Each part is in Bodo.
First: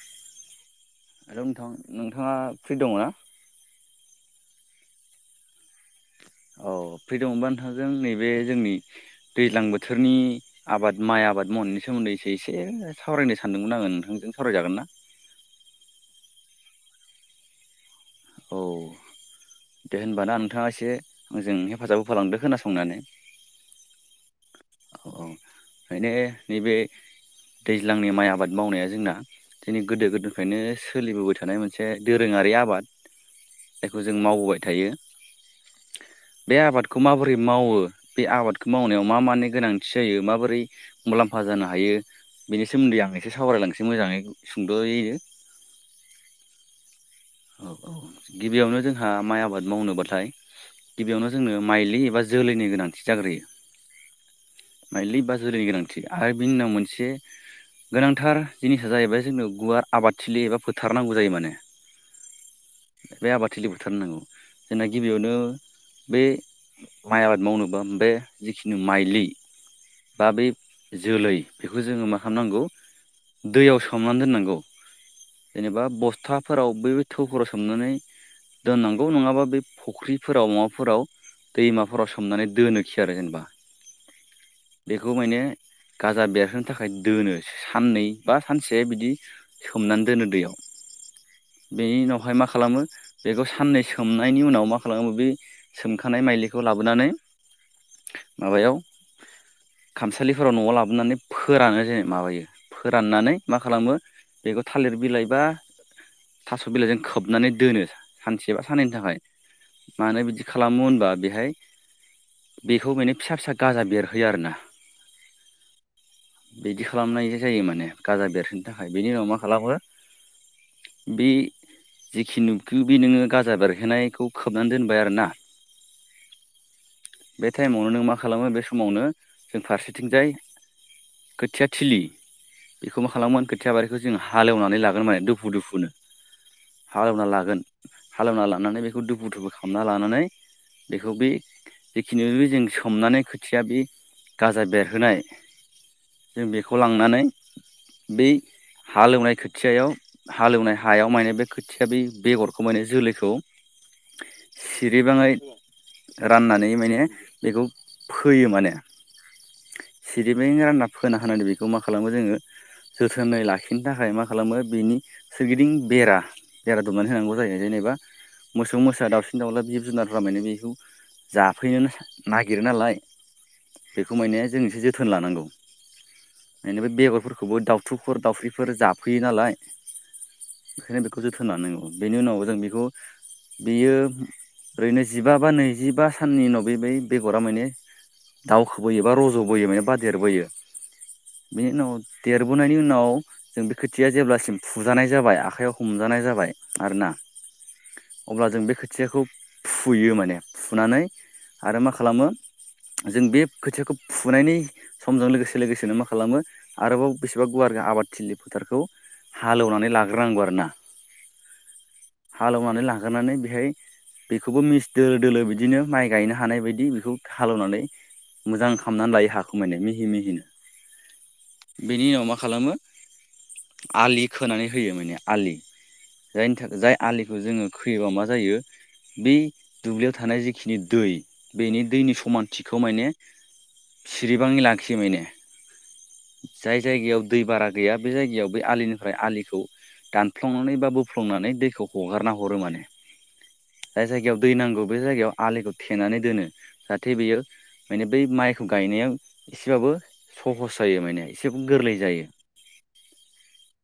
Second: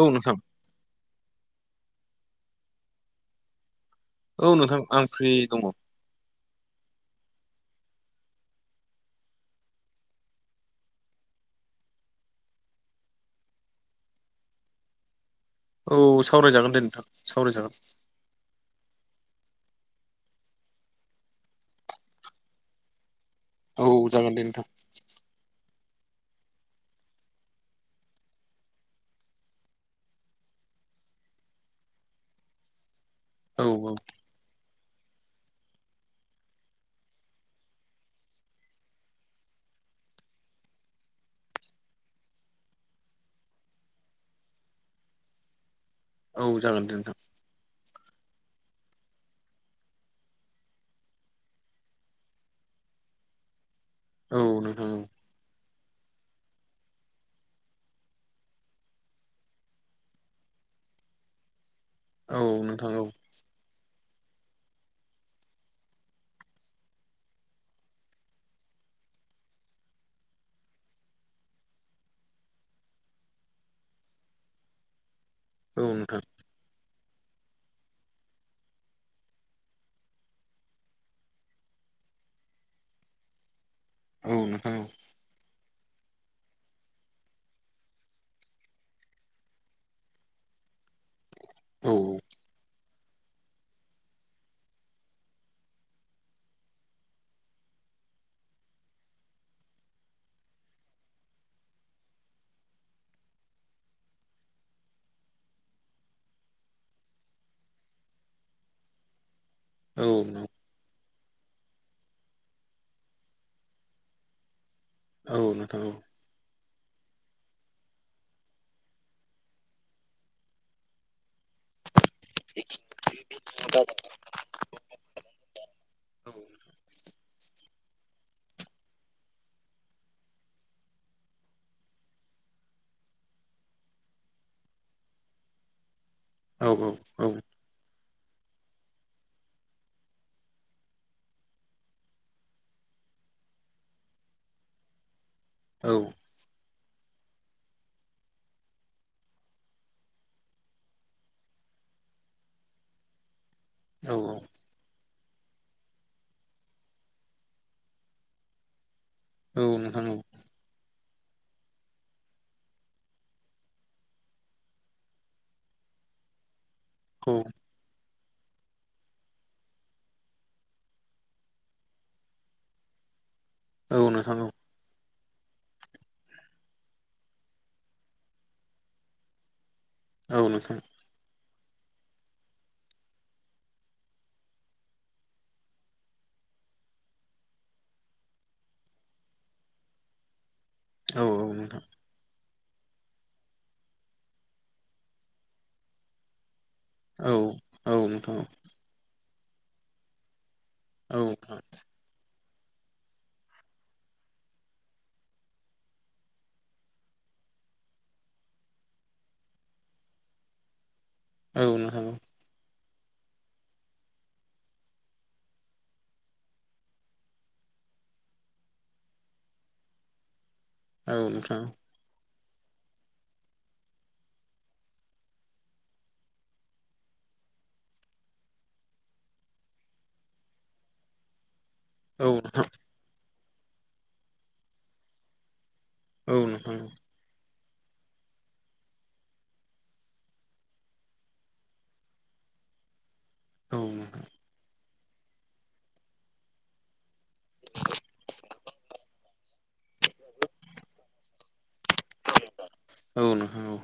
औ नोंथां र' नोंथां नोंथाङा फ्रि दङ ना औ नोंथां आं फ्रि दङ औ फ्रि दङबा नोंथांजों नैबे जोंनि दैज्लां बोथोरनि आबाद माइ आबाद। मननि सोमोन्दै एसे एसे सावरायनो सानदोंमोन आङो नोंथांजों सावरायजागोन ना? औ सावरायजागोन दे नोंथां सावरायजागोन। औ। दे होनबाना नोंथाङा एसेजों हेफाजाब होफालांदो खोनासंनानै औ जागोन दे नोंथां ओनो नैबे दैज्लांनि माइ आबाद मावनाया जोंना दिनै गोदो गोदायनिफ्रायनो सोलिबोबाय थानाय मोनसे दोरोङा। आरि आबाद औ औ जायखौ जों मावबोबाय थायो बे आबादखौ माबोरै मावो? बे आबादखौ मावनायाव मा मानि गोनांथि जायो माबोरै मुलाम्फा जानो हायो। बेनि सोमोन्दै आं एसे सावरायलांनोसै मोजाङै सुंद'योयै औ जागोनदो नोंथां। औ औ गिबियावनो जोंहा माइ आबाद मावनोबाथाय गिबियावनो जोंनो माइलि एबा जोलैनि गोनांथि जाग्रोयो औ नोंथां माइलि बा जोलैनि गोनांथि आरो बिनि उनाव मोनसे गोनांथार जिनिसा जाहैबाय जोंनो गुवार आबादथिलि एबा फोथार नांगौ जायो माने औ नोंथां औ। बुथारनांगौ जोंनाखि गिबियावनो बे माइ आबाद मावनोबा बे जिखिनि माइलि बा बै जोलै बेखौ जोङो मा खालाम नांगौ दैयाव सोमनानै दोननांगौ जेनेबा औ नोंथां बस्थाफोराव दो थौफोराव सोमनानै दोननांगौ नङाबा बे फुख्रिफोराव माबा फोराव दैमाफोराव सोमनानै दोनो खियो आरो होनबा औ नोंथां औ। गाजा बेरहोनो थाखाय दोनो साननै बा सानसे बिदि सोमनानै दोनो दैयाव औ बेनि उनावहाय मा खालामो बेखौ साननै सोमनायनि उनाव मा खालामो बे सोमखानाय माइलिखौ लाबोनानै माबायाव खामसालिफोराव न'आव लाबोनानै फोरानो जेन माबायो फोराननानै मा खालामो बेखौ थालिर बिलाइ बा थास' बिलाइजों खोबनानै दोनो सानसे बा सानैैनि थाखाय औ मानो बिदि खालामो होनबा बे हाय बेखौ माने फिसा फिसा गाजा बेरहोयो आरो ना औ नोथार औ खालामनाय जायो माने गाजा बेरसोननो थाखाय बेनि उनाव मा खालामो बे जेखिनि नुबखो बे नोङो गाजा बेरहोनायखौ खोबनानै दोनबाय आरोना औ। बे टाइमावनो नों मा खालामो बे समावनो जों फारसेथिंजाय खोथियाथिलि बेखौ मा खालामोमोन खोथिया बारिखौ जोङो हालेवनानै लागोन माने दुफु दुफुनो औ हालेवना नोंथां औ नोंथां औ लागोन हालेवना लानानै बेखौ दुफु दुफु खालामना लानानै बेखौ बे जिखिनि जों सोमनानै खोथिया बे गाजा बेरहोनाय नोंथां औ नोंथां औ नोंथां औ नोंथां जों बेखौ लांनानै बै हालौवनाय खोथियाव हालौवनाय हायाव माने बे खोथिया बे बेगरखौ माने जोलैखौ औ सिरिबाङै राननानै माने बेखौ फोयो माने- सिरिबिं रानलाब फोना होनानानै बेखौ मा खालामो जोङो जोथोनै लाखिनो थाखाय मा खालामो बिनि सोरगिदिं बेरा बेरा दुमनानै होनांगौ जायो जेनेबा। मोसौ मोसा दाउसिन दाउला जिब जुनारफोरा माने बेखौ जाफैनो नागिरो नालाय। बेखौ माने जों इसे जोथोन लानांगौ। बेनिफ्राय बेगरफोरखौबो दाउथुफोर दाउफ्रिफोर जाफैयो नालाय। ओंखायनो बेखौ जोथोन लानांगौ बेनि उनाव जों बेखौ। बेयो ओरैनो जिबा बा नैजिबा साननि उनाव बे बै बेगरा माने। दाउखोबोयोबा रज'बोयो माने बाजेरबोयो। बेनि उनाव देरबोनायनि उनाव जों बे खोथिया जेब्लासिम। फुजानाय जाबाय आखाइयाव हमजानाय जाबाय। आरोना औ। अब्ला जों बे खोथियाखौ फुयो माने फुनानै आरो मा खालामो जों बे खोथियाखौ फुनायनि समजों लोगोसे लोगोसेनो मा खालामो आरोबाव बेसेबा गो आरो आबाद थिलि फोथारखौ हालेवनानै लाग्रोनांगौ आरोना। औ नों थां औ। नागारनानै बेहाय- बेखौबो मिस दोलो दोलो बिदिनो माइ गायनो हानाय बायदि बेखौ हालेवनानै। मोजां खामनानै लायो हाखौ माने हा मिहि मिहिनो औ नोंथां। बेनि उनाव मा खालामो आलि खोनानै होयो माने आलि। जायनि थाखाय जाय आलिखौ जोङो खोयोबा मा जायो। बे दुब्लियाव थानाय जिखिनि दै बेनि दैनि औ समानथिखौ माने सिरिबां लाखियो माने। जाय जायगायाव दै बारा गैया बे जायगायाव बै आलिनिफ्राय आलिखौ दानफ्लंनानै बा बोफ्लंनानै दैखौ हगारना हरो माने। जाय जायगायाव दै नांगौ बे जायगायाव आलिखौ थेनानै दोनो जाहाथे बेयो माने बै माइखौ गायनायाव एसेबाबो सहस जायो माने एसेबाबो गोरलै जायो। [inaudible] औ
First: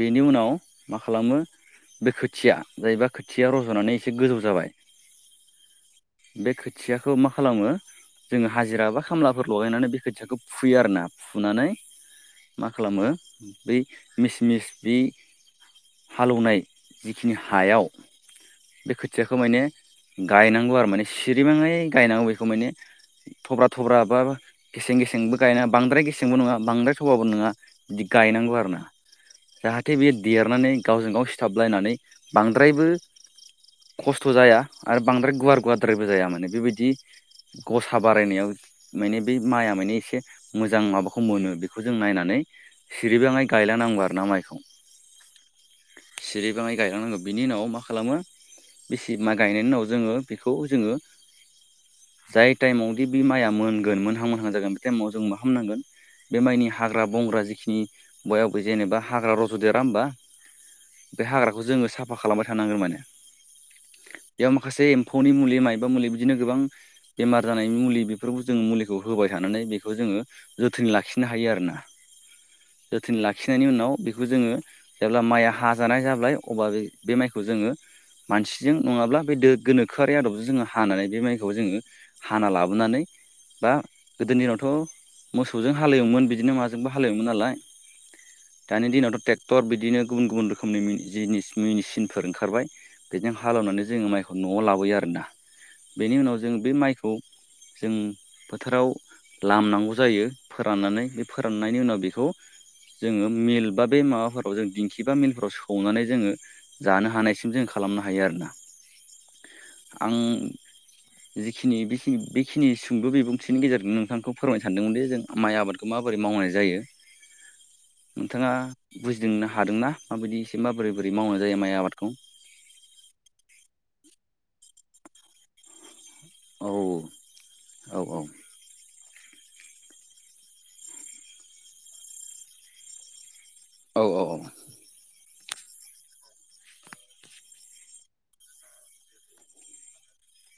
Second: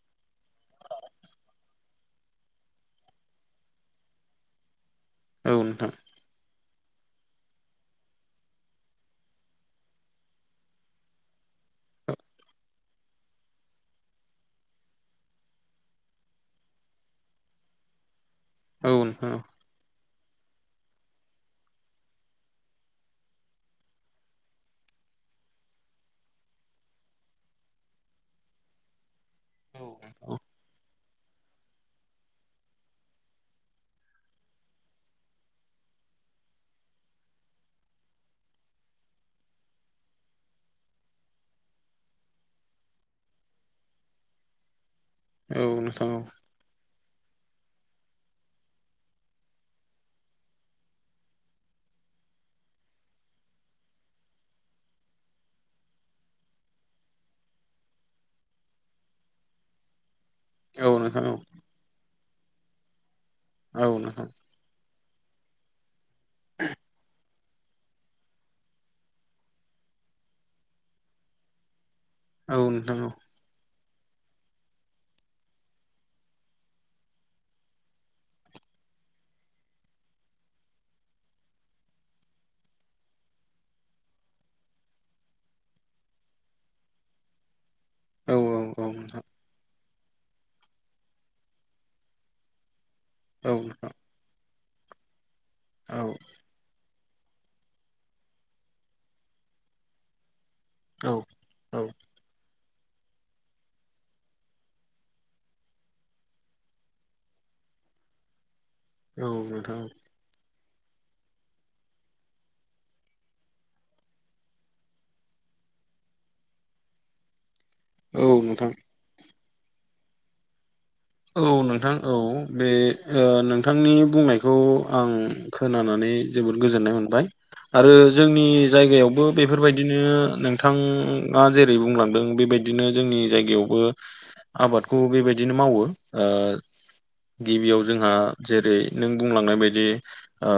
बेनि उनाव मा खालामो बे खोथिया जायोबा खोथिया रज'नानै एसे गोजौ जाबाय औ नोंथां। बे खोथियाखौ मा खालामो। जोङो हाजिरा बा खामलाफोर लगायनानै बे खोथियाखौ फुयो आरो ना फुनानै मा खालामो बै मिस मिस बे हालेवनाय जिखिनि हायाव औ बे नोंथां खोथियाखौ माने गायनांगौ आरो माने सिरिबाङै गायनांगौ बेखौ माने थब्रा थब्रा बा गेसें गेसेंबो गायना बांद्राय गेसेंबो नङा बांद्राय थबाबो नङा दि गायनांगौ आरोना जाहाथे बेयो औ देरनानै गावजों गाव सिथाबलायनानै बांद्रायबो खस्थ' जाया आरो बांद्राय गुवार गुवारद्रायबो जाया माने बेबायदि गसा बारायनायाव माने बे माइआ माने एसे मोजां माबाखौ मोनो बेखौ जों नायनानै सिरिबाङै गायला नांबार ना माइखौ। औ नोंथां औ। सिरिबाङै गायलांनांगौ बिनि उनाव मा खालामो बेसि माइ गायनायनि उनाव जोङो बेखौ जोङो जाय टाइमावदि बे माइया मोनगोन मोनहां मोनहां जागोन बे टाइमाव जों मा खामनांगोन बे माइनि हाग्रा बंग्रा जिखि नि बय आब जेनेबा हाग्रा रज'देरा होमबा, औ नोंथां बे औ हाग्राखौ जोङो साफ साफा खालामबाय थानांगोन माने। औ नोंथां। फौनि मुलि मायबा मुलि बिदिनो गोबां बेमार जानायनि मुलि बेफोरखौ जों मुलिखौ होबाय थानानै बेखौ जोङो जोथोनै लाखिनो हायो आरोना। औ नोंथां जोथोन औ लाखिनायनि उनाव बेखौ जोङो जेब्ला माइआ हाजानाय जाबाय अब्ला जों बे माइखौ जोङो मानसिजों नङाब्ला बे दो गोनोखोआरि आदबजों जोङो हानानै बे माइखौ जोङो हाना लाबोनानै बा गोदोनि दिनावथ' मोसौजों हालेवोमोन बिदिनो माजोंबो हालेवोमोन नालाय औ औ नोंथां दानि दिनावथ' ट्रेक्टर बिदिनो गुबुन गुबुन रोखोमनि जिनिस मेचिनफोर ओंखारबाय। बेजों औ हालेवनानै नोंथां जोङो माइखौ न'आव लाबोयो आरोना बेनि उनाव जों बे माइ खौ जों फोथाराव लामनांगौ जायो। फोराननानै औ बे फोराननायनि उनाव बेखौ जोङो मिल बा बे माबाफोराव जों दिंखि बा मिलफोराव सौनानै जोङो जानो हानायसिम जों जों खालामनो हायो आरोना। औ नोंथां। आं जिखिनि बेखिनि सुंद' बिबुंथिनि गेजेरजों नोंथांखौ फोरमायनो सानदोंमोन जे जों माइ आबादखौ माबोरै मावनाय जायो औ नोंथाङा नोंथां बुजिदोंनो हादोंना? माबायदि एसे माब औ नोंथां औ बे ओ नोंथांनि बुंनायखौ आं खोनानानै जोबोद औ गोजोननाय मोनबाय आरो औ जोंनि जायगायाव बो बेफोरबायदिनो नोंथाङा जेरै बुंलांदों बेबायदिनो जोंनि जायगायावबो औ औ आबादखौ बेबायदिनो मावो। ओ गिबियाव जोंहा जेरै नों बुंलांनाय बायदि ओ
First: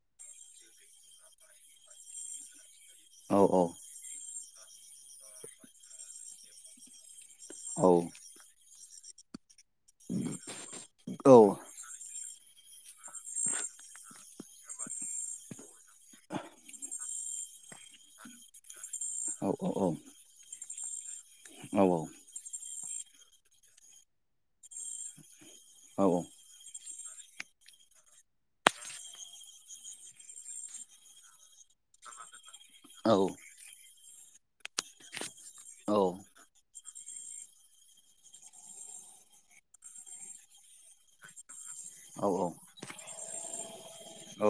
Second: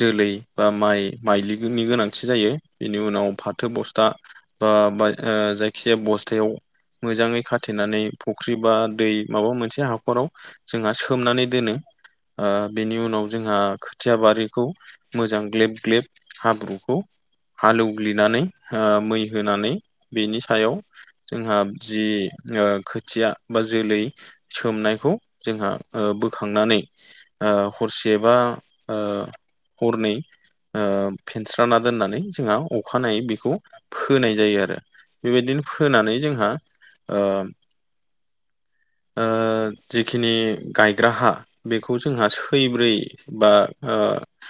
जोलै बा माइ माइलिनि गोनांथि जायो। बेनि उनाव औ फाथो बस्था बा जायखिजाया बस्थायाव मोजाङै औ खाथेनानै फुख्रि बा दै माबा मोनसे हाखराव जोंहा औ सोमनानै दोनो। ओ बेनि उनाव जोंहा खोथिया बारिखौ मोजां ग्लेब ग्लेब हाब्रुखौ हालेवग्लिनानै ओ मै होनानै बेनि सायाव जोंहा औ औ जि ओ खोथिया बा जोलै सोमनायखौ जोंहा औ ओ बोखांनानै ओ हरसे बा ओ हरनै ओ फेनस्रा ना दोननानै जोंहा अखानायै बेखौ फोनाय जायो आरो। बेबायदिनो फोनानै जोंहा ओ ओ जिखिनि गायग्रा हा बेखौ जोंहा सैब्रै बा ओ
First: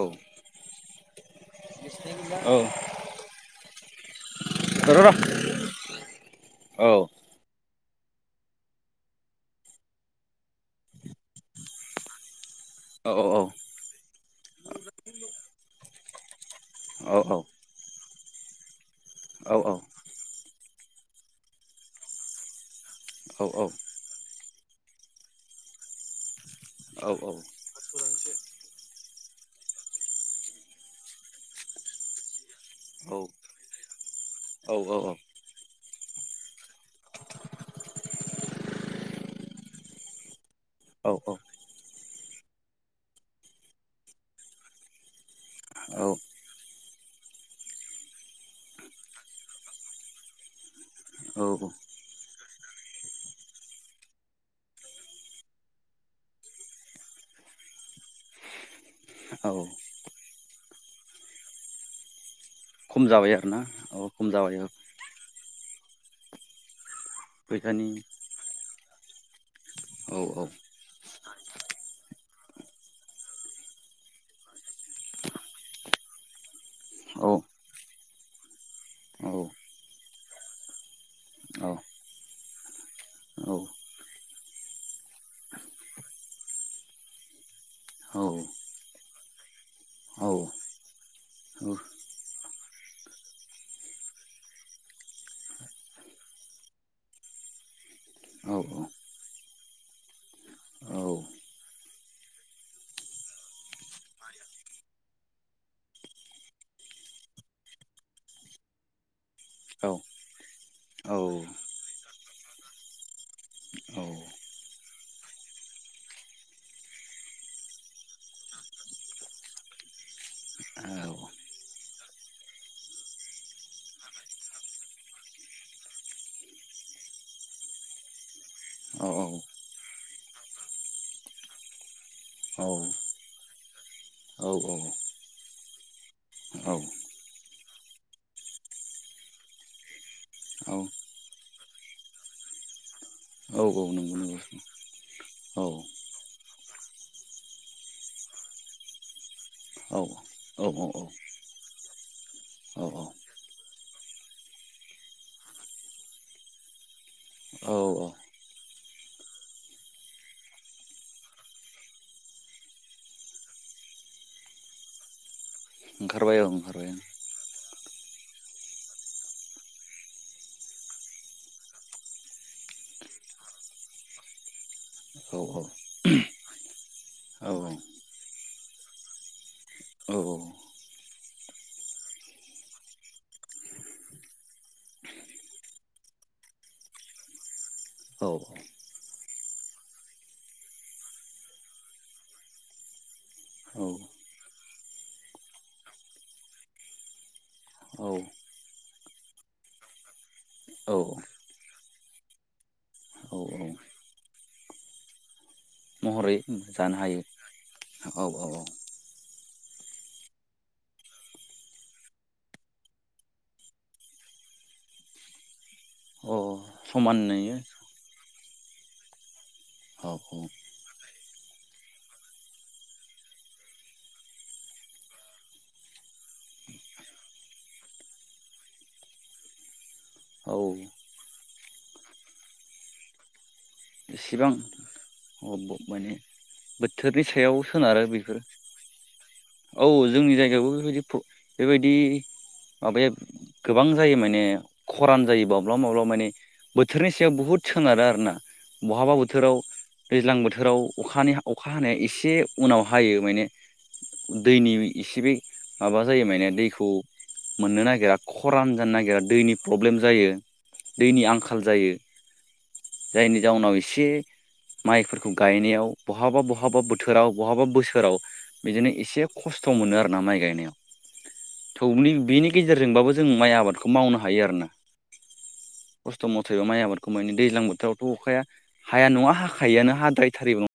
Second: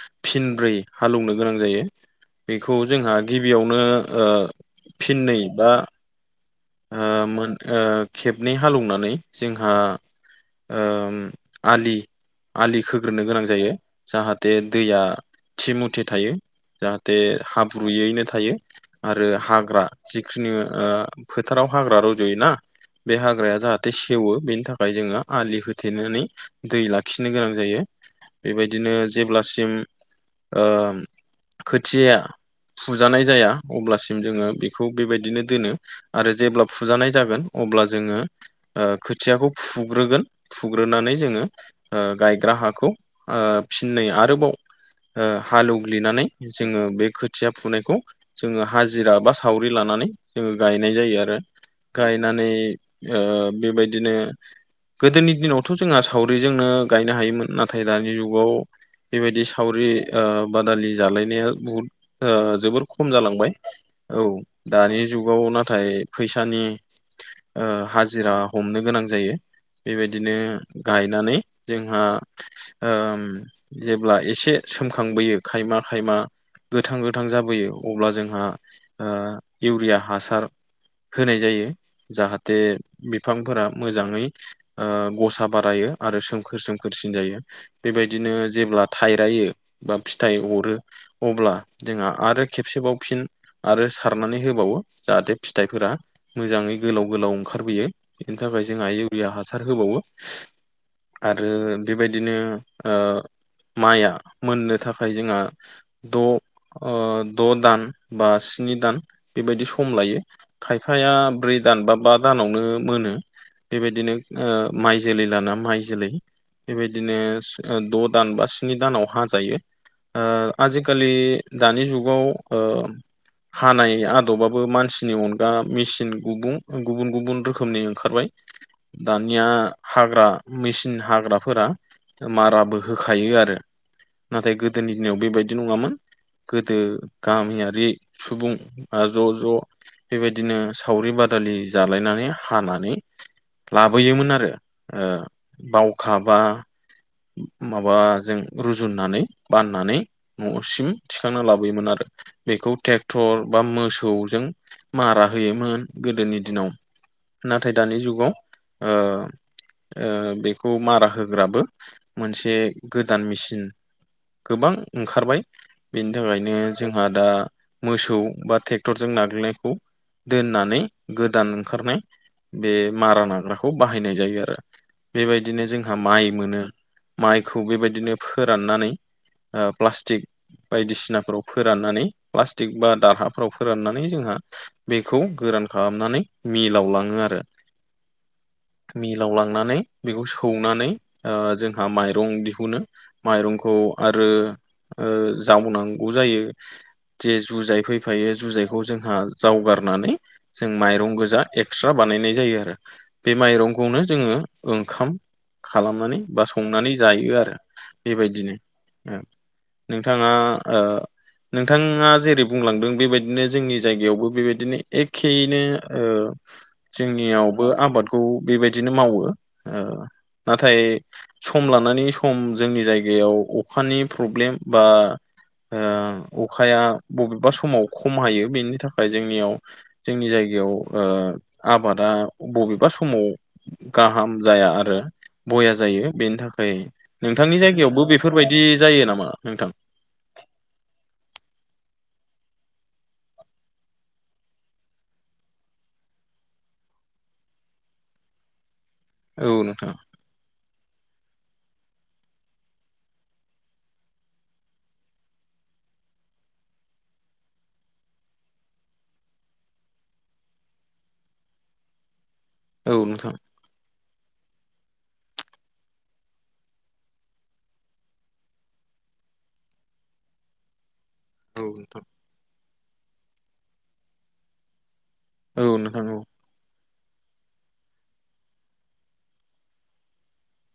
औ फिनब्रै हालौनो गोनां जायो। औ बेखौ जोंहा गिबियावनो ओ र' र' फिननै बा औ औ आ मोन ओ खेबनै हालौनानै जोंहा ओम आलि आलि औ खोग्रोनो औ औ गोनां जायो जाहाथे दैया थि मथे थायो। औ जाहाथे हाब्रुयैनो थायो आरो हाग्रा जिखुनु ओ फोथाराव हाग्रा रज'योना बे हाग्राया जाहाथे सेवो बेनि थाखाय जोङो आलि होथेनानै दै लाखिनो गोनां जायो। बेबायदिनो जेब्लासिम ओ खोथियाया फुजानाय जाया अब्लासिम जोङो बेखौ बेबायदिनो दोनो। आरो जेब्ला फुजानाय जागोन अब्ला जोङो ओ खोथियाखौ फुग्रोगोन फुग्रोनानै जोङो ओ गायग्रा हाखौ ओ फिन्नै आरोबाव ओ हालौग्लिनानै जोङो बे खोथिया फुनायखौ जोङो हाजिरा बा सावरि लानानै जोङो गाय नाय जायो आरो औ गायनानै ओ बेबायदिनो गोदोनि दिनावथ' जोंहा सावरिजोंनो गायनो हायोमोन नाथाय दानि जुगाव बेबायदि औ सावरि ओ बादालि जालायनाया बुहुद ओ जोबोर खम जाबाय जालांबाय आरोना औ खम जाबाय दानि जुगाव ना थाय फैसानि ओ फैसानि हाजिरा हमनो गोनां जायो। औ बेबायदिनो औ गायनानै जोंहा ओम जेब्ला एसे सोमखांबोयो खायमा खायमा गोथां गोथां औ जाबोयो अब्ला जोंहा ओ औ इउरिया हासार होनाय जायो औ जाहाथे बिफांफोरा मोजाङै ओ गसा बारायो आरो सोमखोर सोमखोरसिन जायो बेबायदिनो औ जेब्ला थाइरायो बा फिथाइ अरो अब्ला जोंहा आरो खेबसेबाव फिन आरो सारनानै होबावो जाहाथे फिथाइफोरा मोजाङै गोलाव गोलाव ओंखारबोयो बेनि औ थाखाय औ जोंहा इउरिया हासार होबावो औ आरो बेबायदिनो ओ माइआ मोननो थाखाय जोंहा द' ओ द' दान बा स्नि दान बेबायदि सम लायो खायफाया ब्रै दान बा बा दानावनो मोनो। बेबायदिनो ओ माइ जोलै लाना माइ जोलै बेबायदिनो द' दान बा स्नि दानाव हाजायो। ओ आजिखालि दानि जुगाव ओ हानाय आदबाबो मानसि नि अनगा मेचिन गुबु-गुबुन गुबुन रोखोमनि ओंखारबाय दानिया हाग्रा मेचिन हाग्राफोरा माराबो होखायो आरो। नाथाय औ गोदोनि दिनाव बेबाय दि नङामोन औ गोदो गामियारि सुबुं आ ज' ज' बेबायदिनो औ सावरि बादालि जालायनानै हानानै औ औ नंगौ नंगौ लाबोयोमोन उम। आरो ओ बावखा बा माबाजों रुजुननानै औ बाननानै औ न'सिम थिखांना लाबोयोमोन आरो। बेखौ औ ट्रेक्टर बा मोसौजों मारा होयोमोन गोदोनि दिनाव नाथाय दानि औ जुगाव ओ ओ बेखौ मारा होग्राबो मोनसे गोदान मेचिन गोबां ओंखारबाय बेनि ओंखारबाय औ थाखायनो ओंखारबाय जोंहा दा मोसौ बा ट्रेक्टरजों नाग्लिनायखौ दोननानै गोदान ओंखारनाय बे मारा नाग्राखौ बाहायनाय जायो आरो। औ बेबायदिनो जोंहा माइ मोनो औ माइखौ बेबायदिनो फोराननानै ओ औ प्लासटिक बायदिसिनाफोराव फोराननानै प्लास्टिक बा दारहाफ्राव फोराननानै जोंहा बेखौ गोरान खालामनानै मिलाव लाङो आरो। औ। मिलाव लांनानै बेखौ सौनानै ओ जोंहा माइरं दिहुनो माइरंखौ आरो ओ जावनांगौ जायो जे जुजाइ फैफायो जुजाइखौ जोंहा जावगारनानै जों माइरं गोजा ए क्सट्रा बानायनाय जायो आरो बे माइरंखौनो जोङो ओंखाम खालामनानै महरै बा संनानै जानो हायो जायो आरो औ औ बेबायदिनो ओ। नोंथाङा ओ नोंथाङा जेरै बुंलांदों बेबायदिनो जोंनि जायगायावबो बेबायदिनो एखेयैनो अ समानैनो जोंनियावबो आबाद खौ बेबायदिनो मावो ओ औ औ नाथाय सम लानानै सम जोंनि जायगा बेयाव अखानि प्रब्लेम बा ओ अखाया बबेबा समाव खम हायो बिनि थाखाय जोंनियाव जोंनि औ जायगायाव ओ आबादा बबेबा समाव गाहाम इसेबां जाया आरो अ ब'या जायो माने बेनि थाखाय बोथोरनि सायाव नोंथांनि सोनारो जायगायावबो बेफोरो बेफोरबायदि जायो नामा नोंथां औ जोंनि जायगायावबो बेबायदि बेबायदि माबेब गोबां जायो माने खरान जायोबाब्लाबा माब्लाबा माने बोथोरनि सायाव बुहुद सोनारो आरोना बहाबा बोथोराव औ नोंथां दैज्लां बोथोराव अखानि अखा हानाया इसे उनाव हायो माने दैनि इसे बे माबा जायो माने दैखौ मोननो नागिरा खरान जानो नागिरा दैनि प्रब्लेम जायो। दैनि आंखाल जायो। औ नोंथां जायनि जाउनाव इसे माइफोरखौ गायनायाव बहाबा बहाबा बोथोराव बहाबा बोसोराव बिदिनो इसे खस्थ' मोनो आरोना माइ गायनायाव। औ नोंथां थौनि बेनि गेजेरजोंबाबो जों माइ आबादखौ मावनो हायो आरोना। औ नोंथां औ खस्थ' मथैबा माइ आबार खौमानि दैज्लां बोथोरावथ' अखाया हाया नङा हाखायोआनो हाद्रायथारैबो नङा